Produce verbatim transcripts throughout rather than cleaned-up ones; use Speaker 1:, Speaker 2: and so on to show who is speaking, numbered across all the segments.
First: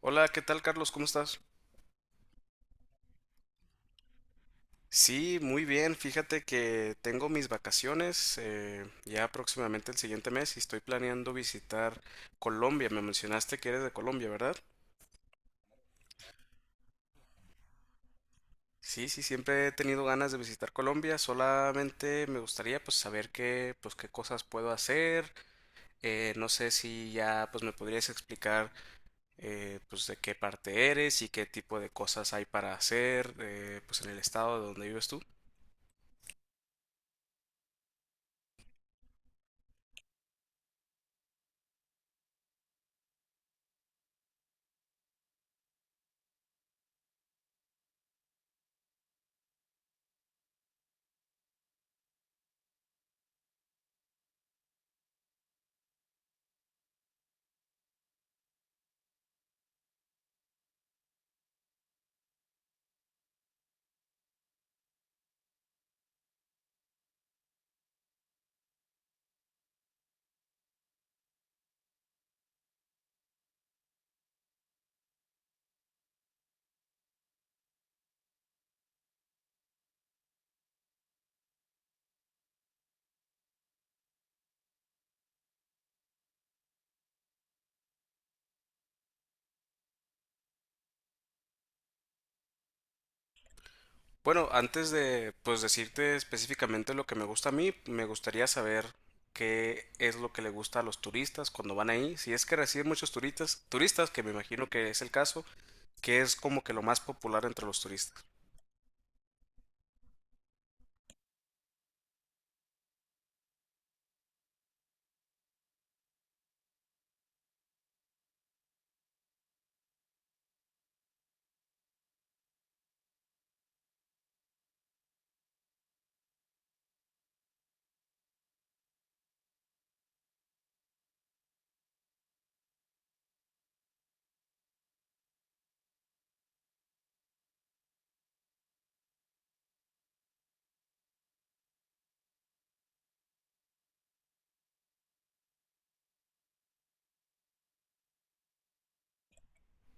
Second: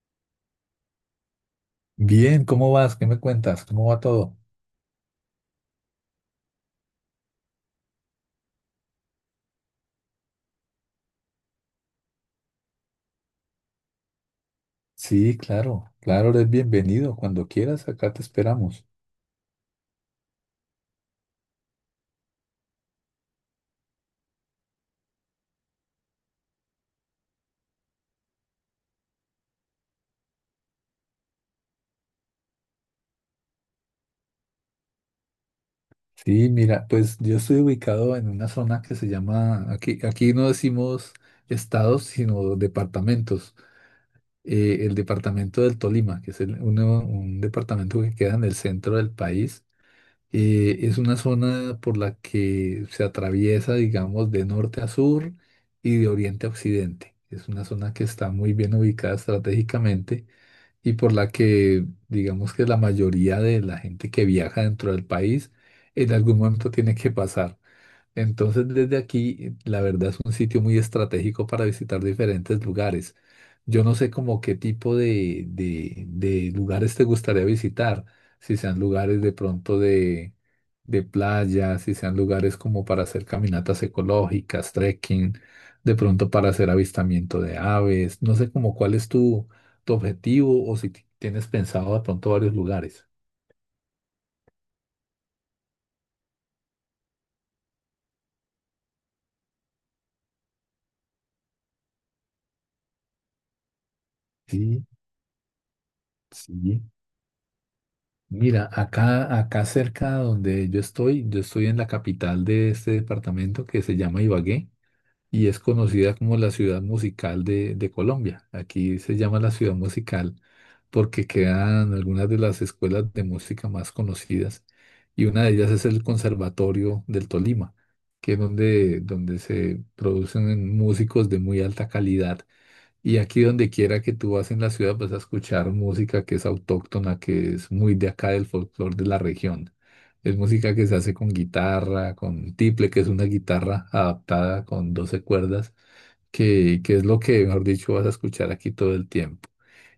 Speaker 1: Hola, ¿qué tal, Carlos? ¿Cómo estás?
Speaker 2: Bien, ¿cómo vas? ¿Qué me cuentas? ¿Cómo va todo?
Speaker 1: Sí, muy bien. Fíjate que tengo mis vacaciones eh, ya próximamente el siguiente mes y estoy planeando visitar Colombia. Me mencionaste que eres de Colombia, ¿verdad?
Speaker 2: Sí, claro, claro, eres bienvenido. Cuando quieras, acá te esperamos.
Speaker 1: Sí, sí, siempre he tenido ganas de visitar Colombia. Solamente me gustaría pues saber qué, pues qué cosas puedo hacer. Eh, no sé si ya pues me podrías explicar eh, pues de qué parte eres y qué tipo de cosas hay para hacer eh, pues en el estado de donde vives tú.
Speaker 2: Sí, mira, pues yo estoy ubicado en una zona que se llama, aquí, aquí no decimos estados, sino departamentos. Eh, el departamento del Tolima, que es el- uno- un departamento que queda en el centro del país, eh, es una zona por la que se atraviesa, digamos, de norte a sur y de oriente a occidente. Es una zona que está muy bien ubicada estratégicamente y por la que digamos que la mayoría de la gente que viaja dentro del país en algún momento tiene que pasar. Entonces, desde aquí, la verdad es un sitio muy estratégico para visitar diferentes lugares. Yo no sé como qué tipo de, de- de lugares te gustaría visitar, si sean lugares de pronto de, de playa, si sean lugares como para hacer caminatas ecológicas, trekking, de pronto para hacer avistamiento de aves. No sé como cuál es tu, tu objetivo o si ti- tienes pensado de pronto varios lugares.
Speaker 1: Bueno, antes de pues decirte específicamente lo que me gusta a mí, me gustaría saber qué es lo que le gusta a los turistas cuando van ahí. Si es que reciben muchos turistas, turistas, que me imagino
Speaker 2: Sí,
Speaker 1: que es el caso, que es como que
Speaker 2: sí.
Speaker 1: lo más popular entre los turistas.
Speaker 2: Mira, acá, acá cerca donde yo estoy, yo estoy en la capital de este departamento que se llama Ibagué y es conocida como la ciudad musical de, de Colombia. Aquí se llama la ciudad musical porque quedan algunas de las escuelas de música más conocidas y una de ellas es el Conservatorio del Tolima, que es donde, donde se producen músicos de muy alta calidad y aquí donde quiera que tú vas en la ciudad vas a escuchar música que es autóctona, que es muy de acá del folclore de la región. Es música que se hace con guitarra, con tiple, que es una guitarra adaptada con doce cuerdas, que, que es lo que, mejor dicho, vas a escuchar aquí todo el tiempo.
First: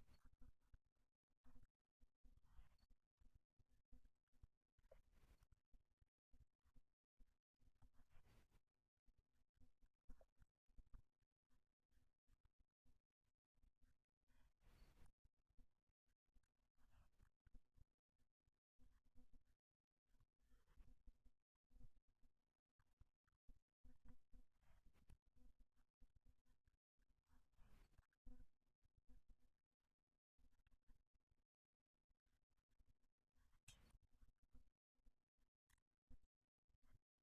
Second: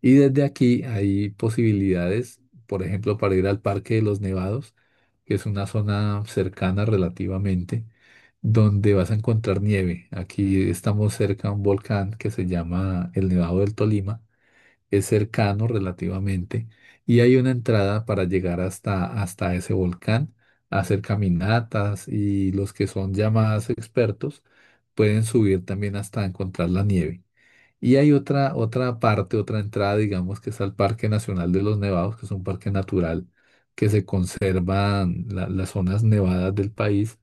Speaker 2: Y desde aquí hay posibilidades, por ejemplo, para ir al Parque de los Nevados, que es una zona cercana relativamente donde vas a encontrar nieve. Aquí estamos cerca a un volcán que se llama el Nevado del Tolima. Es cercano relativamente y hay una entrada para llegar hasta, hasta ese volcán, hacer caminatas y los que son ya más expertos pueden subir también hasta encontrar la nieve. Y hay otra, otra parte, otra entrada, digamos, que es al Parque Nacional de los Nevados, que es un parque natural que se conservan la- las zonas nevadas del país.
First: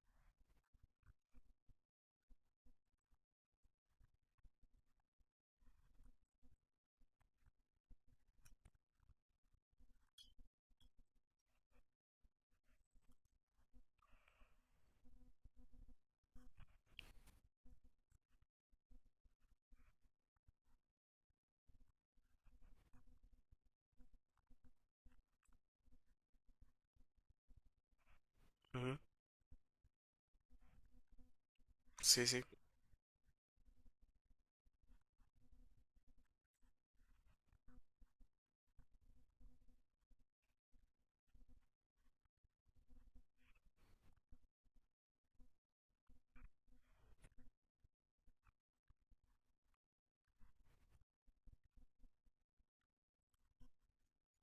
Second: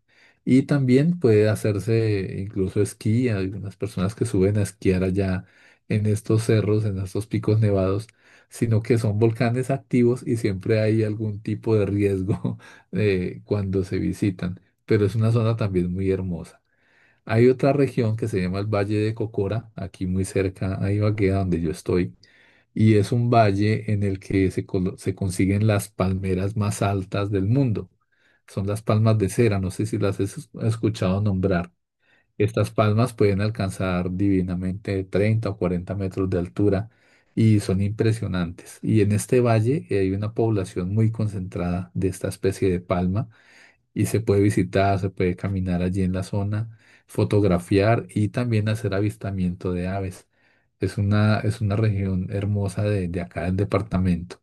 Speaker 2: Y también puede hacerse incluso esquí. Hay algunas personas que suben a esquiar allá en estos cerros, en estos picos nevados, sino que son volcanes activos y siempre hay algún tipo de riesgo eh, cuando se visitan. Pero es una zona también muy hermosa. Hay otra región que se llama el Valle de Cocora, aquí muy cerca a Ibagué, a donde yo estoy, y es un valle en el que se, colo- se consiguen las palmeras más altas del mundo. Son las
Speaker 1: Ujú.
Speaker 2: palmas de cera, no sé si las has es- escuchado nombrar.
Speaker 1: Sí, sí.
Speaker 2: Estas palmas pueden alcanzar divinamente treinta o cuarenta metros de altura y son impresionantes. Y en este valle eh, hay una población muy concentrada de esta especie de palma y se puede visitar, se puede caminar allí en la zona, fotografiar y también hacer avistamiento de aves. Es una, es una región hermosa de, de acá del departamento.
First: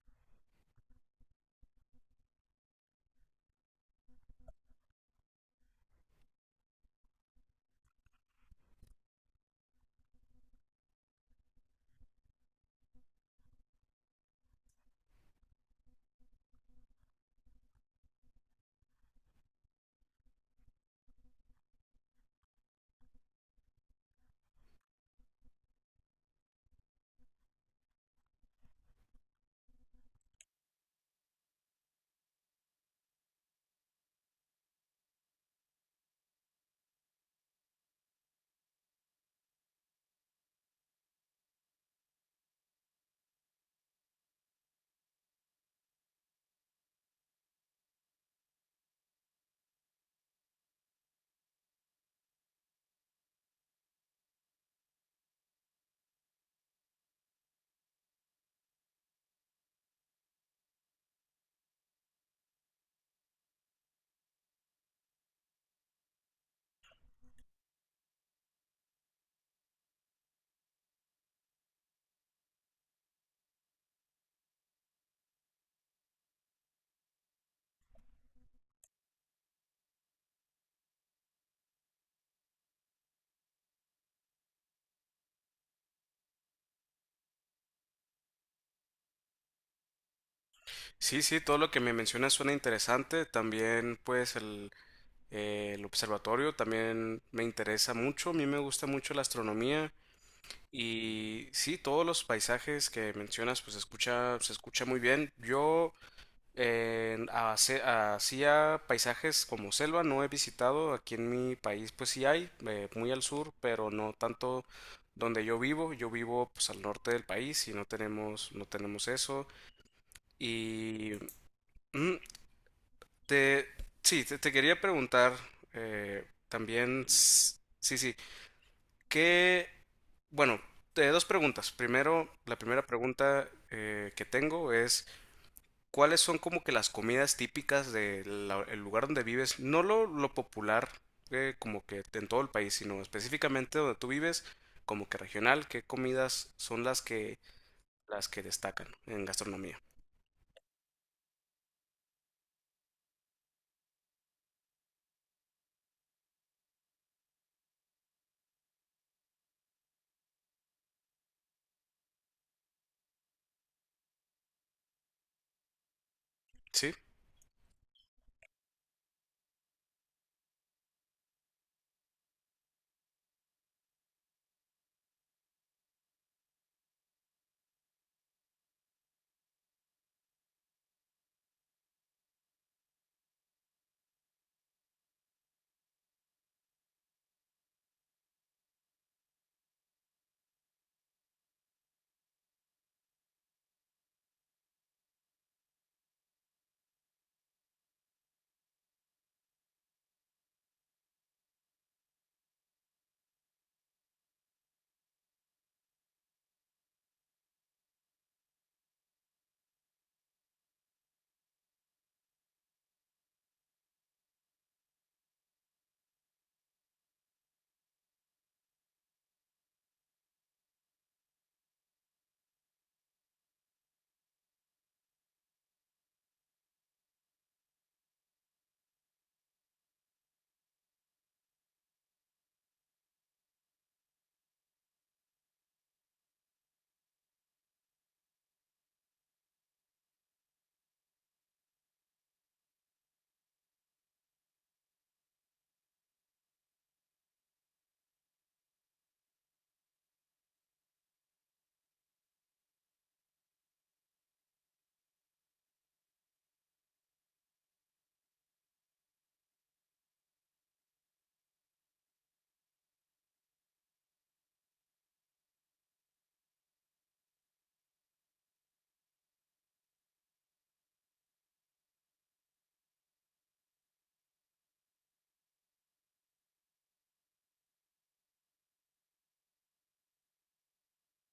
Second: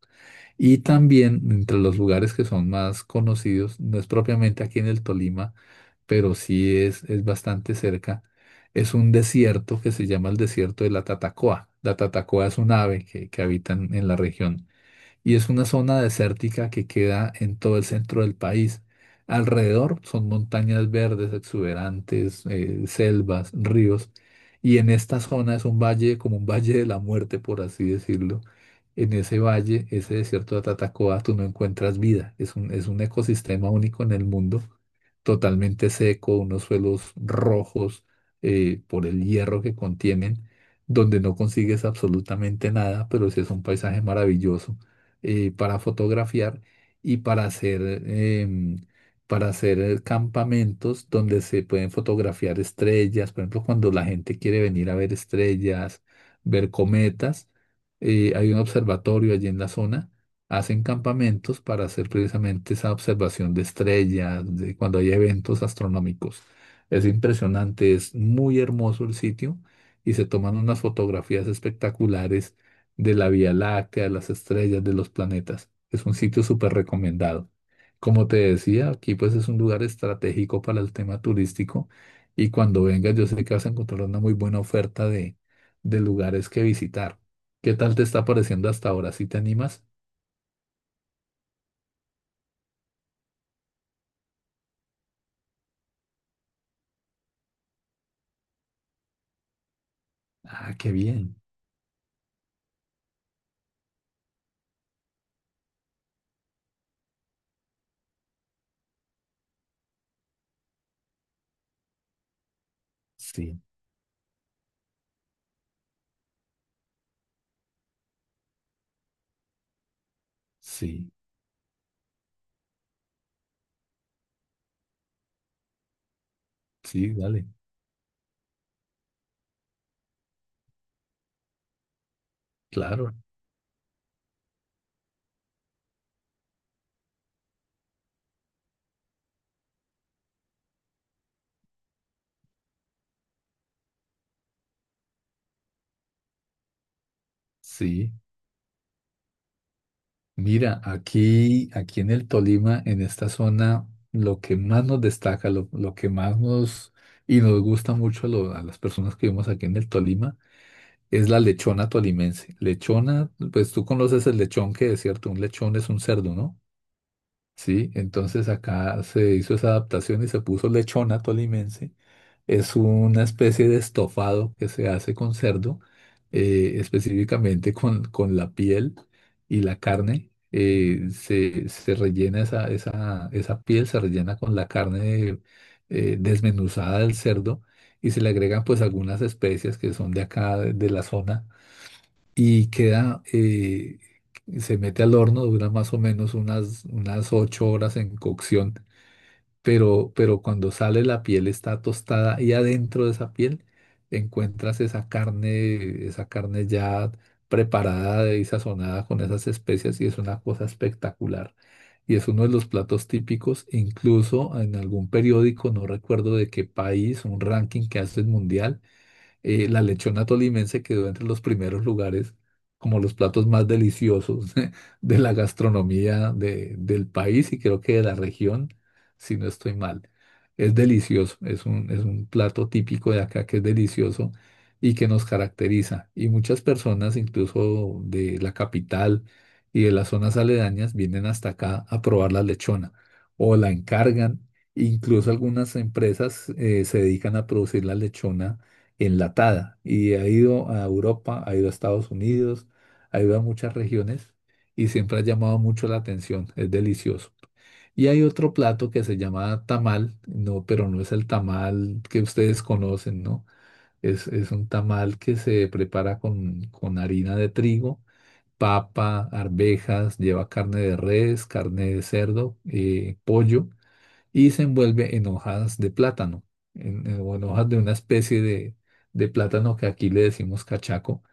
Speaker 2: Y también entre los lugares que son más conocidos, no es propiamente aquí en el Tolima, pero sí es, es bastante cerca, es un desierto que se llama el desierto de la Tatacoa. La Tatacoa es un ave que, que habita en en la región y es una zona desértica que queda en todo el centro del país. Alrededor son montañas verdes, exuberantes, eh, selvas, ríos, y en esta zona es un valle, como un valle de la muerte, por así decirlo. En ese valle, ese desierto de Tatacoa, tú no encuentras vida. Es un, es un ecosistema único en el mundo, totalmente seco, unos suelos rojos eh, por el hierro que contienen, donde no consigues absolutamente nada, pero sí es un paisaje maravilloso eh, para fotografiar y para hacer, em, para hacer campamentos donde se pueden fotografiar estrellas. Por ejemplo, cuando la gente quiere venir a ver estrellas, ver cometas, eh, hay un observatorio allí en la zona. Hacen campamentos para hacer precisamente esa observación de estrellas, de cuando hay eventos astronómicos. Es impresionante, es muy hermoso el sitio y se toman unas fotografías espectaculares de la Vía Láctea, de las estrellas, de los planetas. Es un sitio súper recomendado. Como te decía, aquí pues es un lugar estratégico para el tema turístico y cuando vengas yo sé que vas a encontrar una muy buena oferta de, de lugares que visitar. ¿Qué tal te está pareciendo hasta ahora? ¿Sí te animas?
Speaker 1: Sí, sí, todo lo que me mencionas suena interesante. También, pues, el, eh, el observatorio también me interesa mucho. A mí me gusta mucho la astronomía.
Speaker 2: Ah, qué bien.
Speaker 1: Y sí, todos los paisajes que mencionas, pues, escucha, se escucha muy bien. Yo Eh, hace- hacía paisajes como selva, no he visitado, aquí en mi país pues sí hay, eh, muy al sur,
Speaker 2: Sí,
Speaker 1: pero no tanto donde yo vivo, yo vivo pues al norte del país y no tenemos, no tenemos eso.
Speaker 2: sí,
Speaker 1: Y mm, te, sí, te, te quería preguntar eh, también,
Speaker 2: sí, dale.
Speaker 1: s- sí, sí, que, bueno, eh, dos preguntas. Primero, la primera
Speaker 2: Claro,
Speaker 1: pregunta eh, que tengo es... ¿Cuáles son como que las comidas típicas del lugar donde vives? No lo, Lo popular, eh, como que en todo el país, sino específicamente donde tú vives, como que regional, ¿qué comidas son las que,
Speaker 2: sí.
Speaker 1: las que destacan en gastronomía?
Speaker 2: Mira, aquí, aquí en el Tolima, en esta zona, lo que más nos destaca, lo, lo que más nos y nos gusta mucho a, lo- a las personas que vivimos aquí en el Tolima es la lechona tolimense. Lechona, pues tú conoces el lechón que es cierto, un lechón es un cerdo, ¿no?
Speaker 1: Sí,
Speaker 2: Sí, entonces acá se hizo esa adaptación y se puso lechona tolimense es una especie de estofado que se hace con cerdo, eh, específicamente con, con la piel y la carne, eh, se, se rellena esa, esa, esa piel, se rellena con la carne eh, desmenuzada del cerdo y se le agregan pues algunas especias que son de acá, de, de la zona, y queda, eh, se mete al horno, dura más o menos unas, unas ocho horas en cocción, pero, pero cuando sale la piel está tostada y adentro de esa piel encuentras esa carne, esa carne ya preparada y sazonada con esas especias y es una cosa espectacular. Y es uno de los platos típicos, incluso en algún periódico, no recuerdo de qué país, un ranking que hace el mundial, eh, la lechona tolimense quedó entre los primeros lugares como los platos más deliciosos de la gastronomía de- del país y creo que de la región, si no estoy mal. Es delicioso, es un, es un plato típico de acá que es delicioso y que nos caracteriza. Y muchas personas, incluso de la capital y de las zonas aledañas, vienen hasta acá a probar la lechona o la encargan. Incluso algunas empresas eh, se dedican a producir la lechona enlatada y ha ido a Europa, ha ido a Estados Unidos, ha ido a muchas regiones y siempre ha llamado mucho la atención, es delicioso. Y hay otro plato que se llama tamal, no, pero no es el tamal que ustedes conocen, ¿no? Es, es un tamal que se prepara con, con harina de trigo, papa, arvejas, lleva carne de res, carne de cerdo, eh, pollo y se envuelve en hojas de plátano, en, en- o en hojas de una especie de, de plátano que aquí le decimos cachaco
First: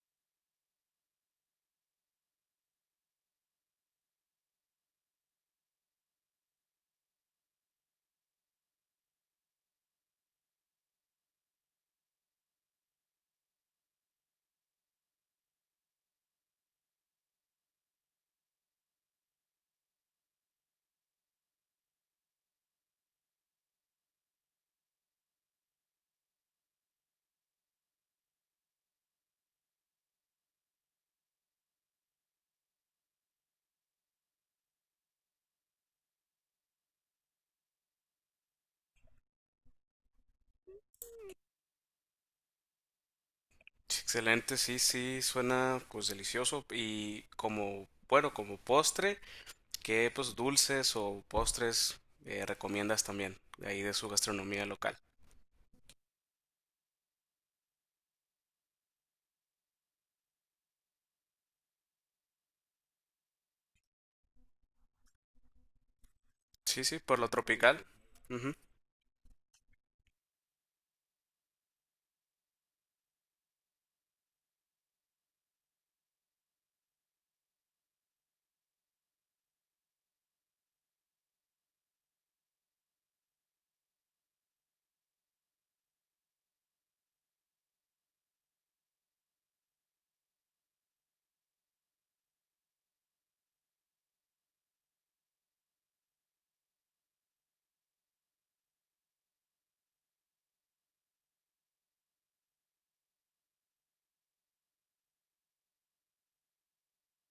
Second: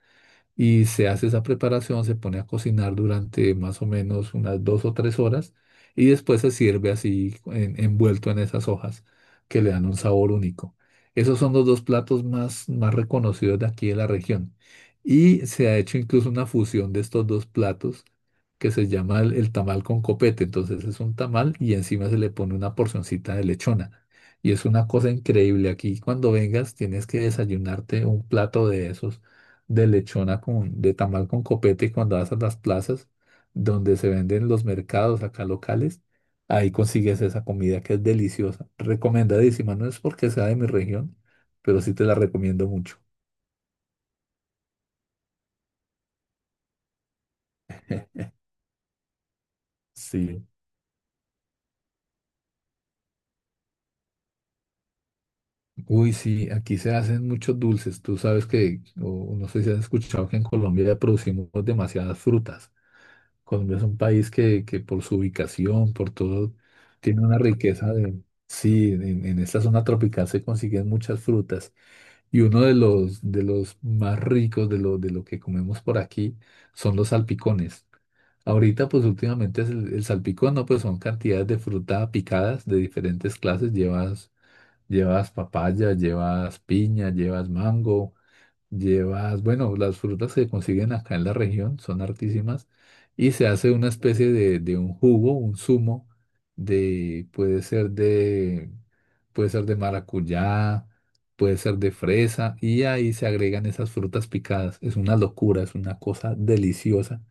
Speaker 2: y se hace esa preparación, se pone a cocinar durante más o menos unas dos o tres horas y después se sirve así en- envuelto en esas hojas que le dan un sabor único. Esos son los dos platos más, más reconocidos de aquí de la región. Y se ha hecho incluso una fusión de estos dos platos que se llama el, el tamal con copete. Entonces es un tamal y encima se le pone una porcioncita de lechona. Y es una cosa increíble. Aquí cuando vengas tienes que desayunarte un plato de esos de lechona con, de tamal con copete cuando vas a las plazas donde se venden los mercados acá locales, ahí consigues esa comida que es deliciosa, recomendadísima, no es porque sea de mi región, pero sí te la recomiendo mucho.
Speaker 1: sí, excelente, sí, sí, suena pues delicioso y como, bueno, como postre, ¿qué pues
Speaker 2: Sí.
Speaker 1: dulces o postres eh, recomiendas también de ahí de su gastronomía local?
Speaker 2: Uy, sí, aquí se hacen muchos dulces. Tú sabes que, o no sé si has escuchado que en Colombia ya producimos demasiadas frutas. Colombia es un país que, que por su ubicación, por todo,
Speaker 1: Sí, sí, por
Speaker 2: tiene
Speaker 1: lo
Speaker 2: una
Speaker 1: tropical.
Speaker 2: riqueza de... Sí, en, en esta zona tropical se consiguen muchas frutas. Y uno de los, de los más ricos de lo, de lo que comemos por aquí son los salpicones. Ahorita, pues últimamente es el, el salpicón, ¿no? Pues son cantidades de fruta picadas de diferentes clases. Llevas, llevas papaya, llevas piña, llevas mango, llevas, bueno, las frutas que consiguen acá en la región son hartísimas y se hace una especie de, de un jugo, un zumo de, puede ser de, puede ser de maracuyá, puede ser de fresa y ahí se agregan esas frutas picadas. Es una locura, es una cosa deliciosa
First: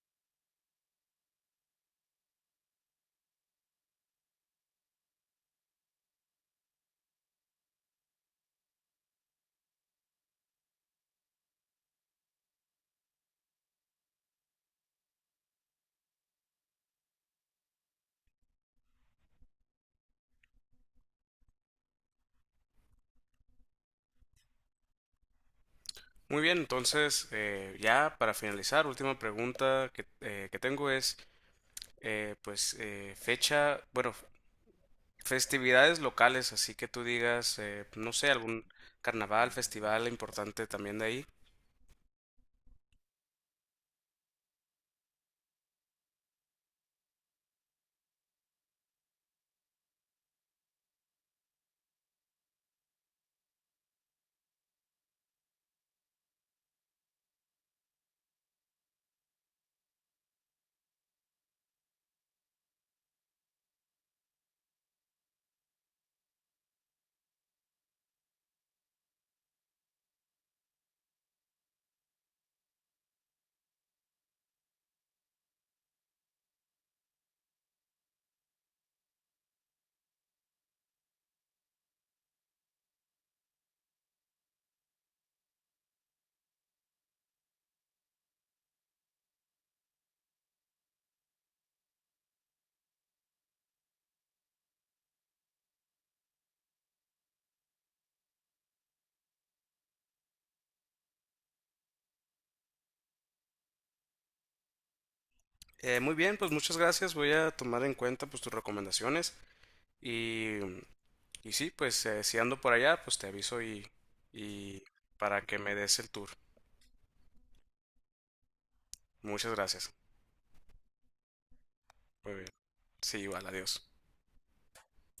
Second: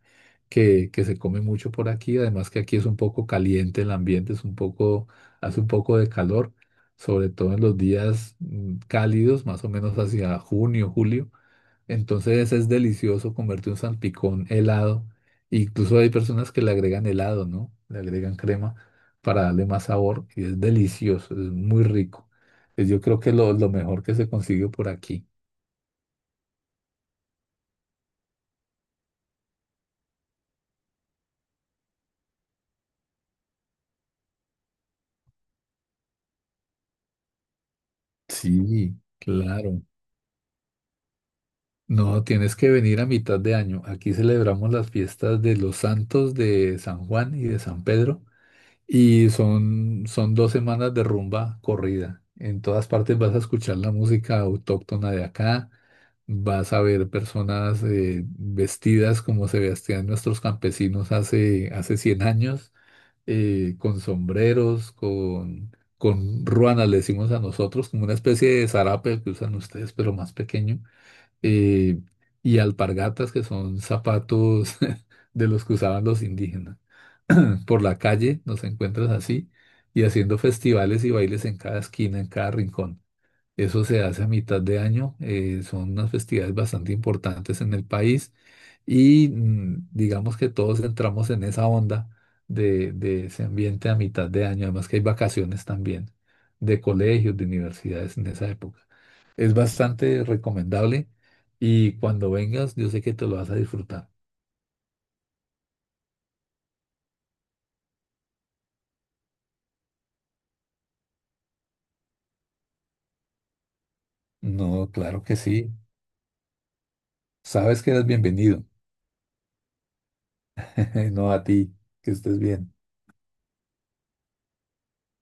Speaker 2: que, que se come mucho por aquí. Además que aquí es un poco caliente el ambiente, es un poco, hace un poco de calor, sobre todo en los días mm, cálidos, más o menos hacia junio, julio, entonces es delicioso comerte un salpicón helado. Incluso hay personas que le agregan helado, ¿no? Le agregan crema para darle más sabor y es delicioso, es muy rico. Es yo creo que lo, lo mejor que se consigue por aquí.
Speaker 1: Muy bien, entonces eh, ya para finalizar, última pregunta que, eh, que tengo es, eh, pues eh, fecha, bueno, festividades locales, así que tú digas, eh, no sé, algún
Speaker 2: Sí,
Speaker 1: carnaval,
Speaker 2: claro.
Speaker 1: festival importante también de ahí.
Speaker 2: No, tienes que venir a mitad de año. Aquí celebramos las fiestas de los santos de San Juan y de San Pedro. Y son, son dos semanas de rumba corrida. En todas partes vas a escuchar la música autóctona de acá, vas a ver personas eh, vestidas como se vestían nuestros campesinos hace, hace cien años, eh, con sombreros, con, con ruanas, le decimos a nosotros, como una especie de zarape que usan ustedes, pero más pequeño, eh, y alpargatas, que son zapatos de los que usaban los indígenas. Por la calle, nos encuentras así, y haciendo festivales y bailes en cada esquina, en cada rincón. Eso se hace a mitad de año, eh, son unas festividades bastante importantes en el país y, mm, digamos que todos entramos en esa onda de, de ese ambiente a mitad de año, además que hay vacaciones también de colegios, de universidades en esa época. Es bastante recomendable y cuando vengas yo sé que te lo vas a disfrutar.
Speaker 1: Eh, muy bien, pues muchas gracias, voy a tomar en cuenta pues tus recomendaciones y, y sí, pues eh, si ando por allá, pues te aviso y, y
Speaker 2: No, claro que
Speaker 1: para que
Speaker 2: sí.
Speaker 1: me des el tour.
Speaker 2: Sabes que eres bienvenido.
Speaker 1: Muchas gracias.
Speaker 2: No a ti, que
Speaker 1: Muy
Speaker 2: estés
Speaker 1: bien.
Speaker 2: bien.
Speaker 1: Sí, igual, adiós.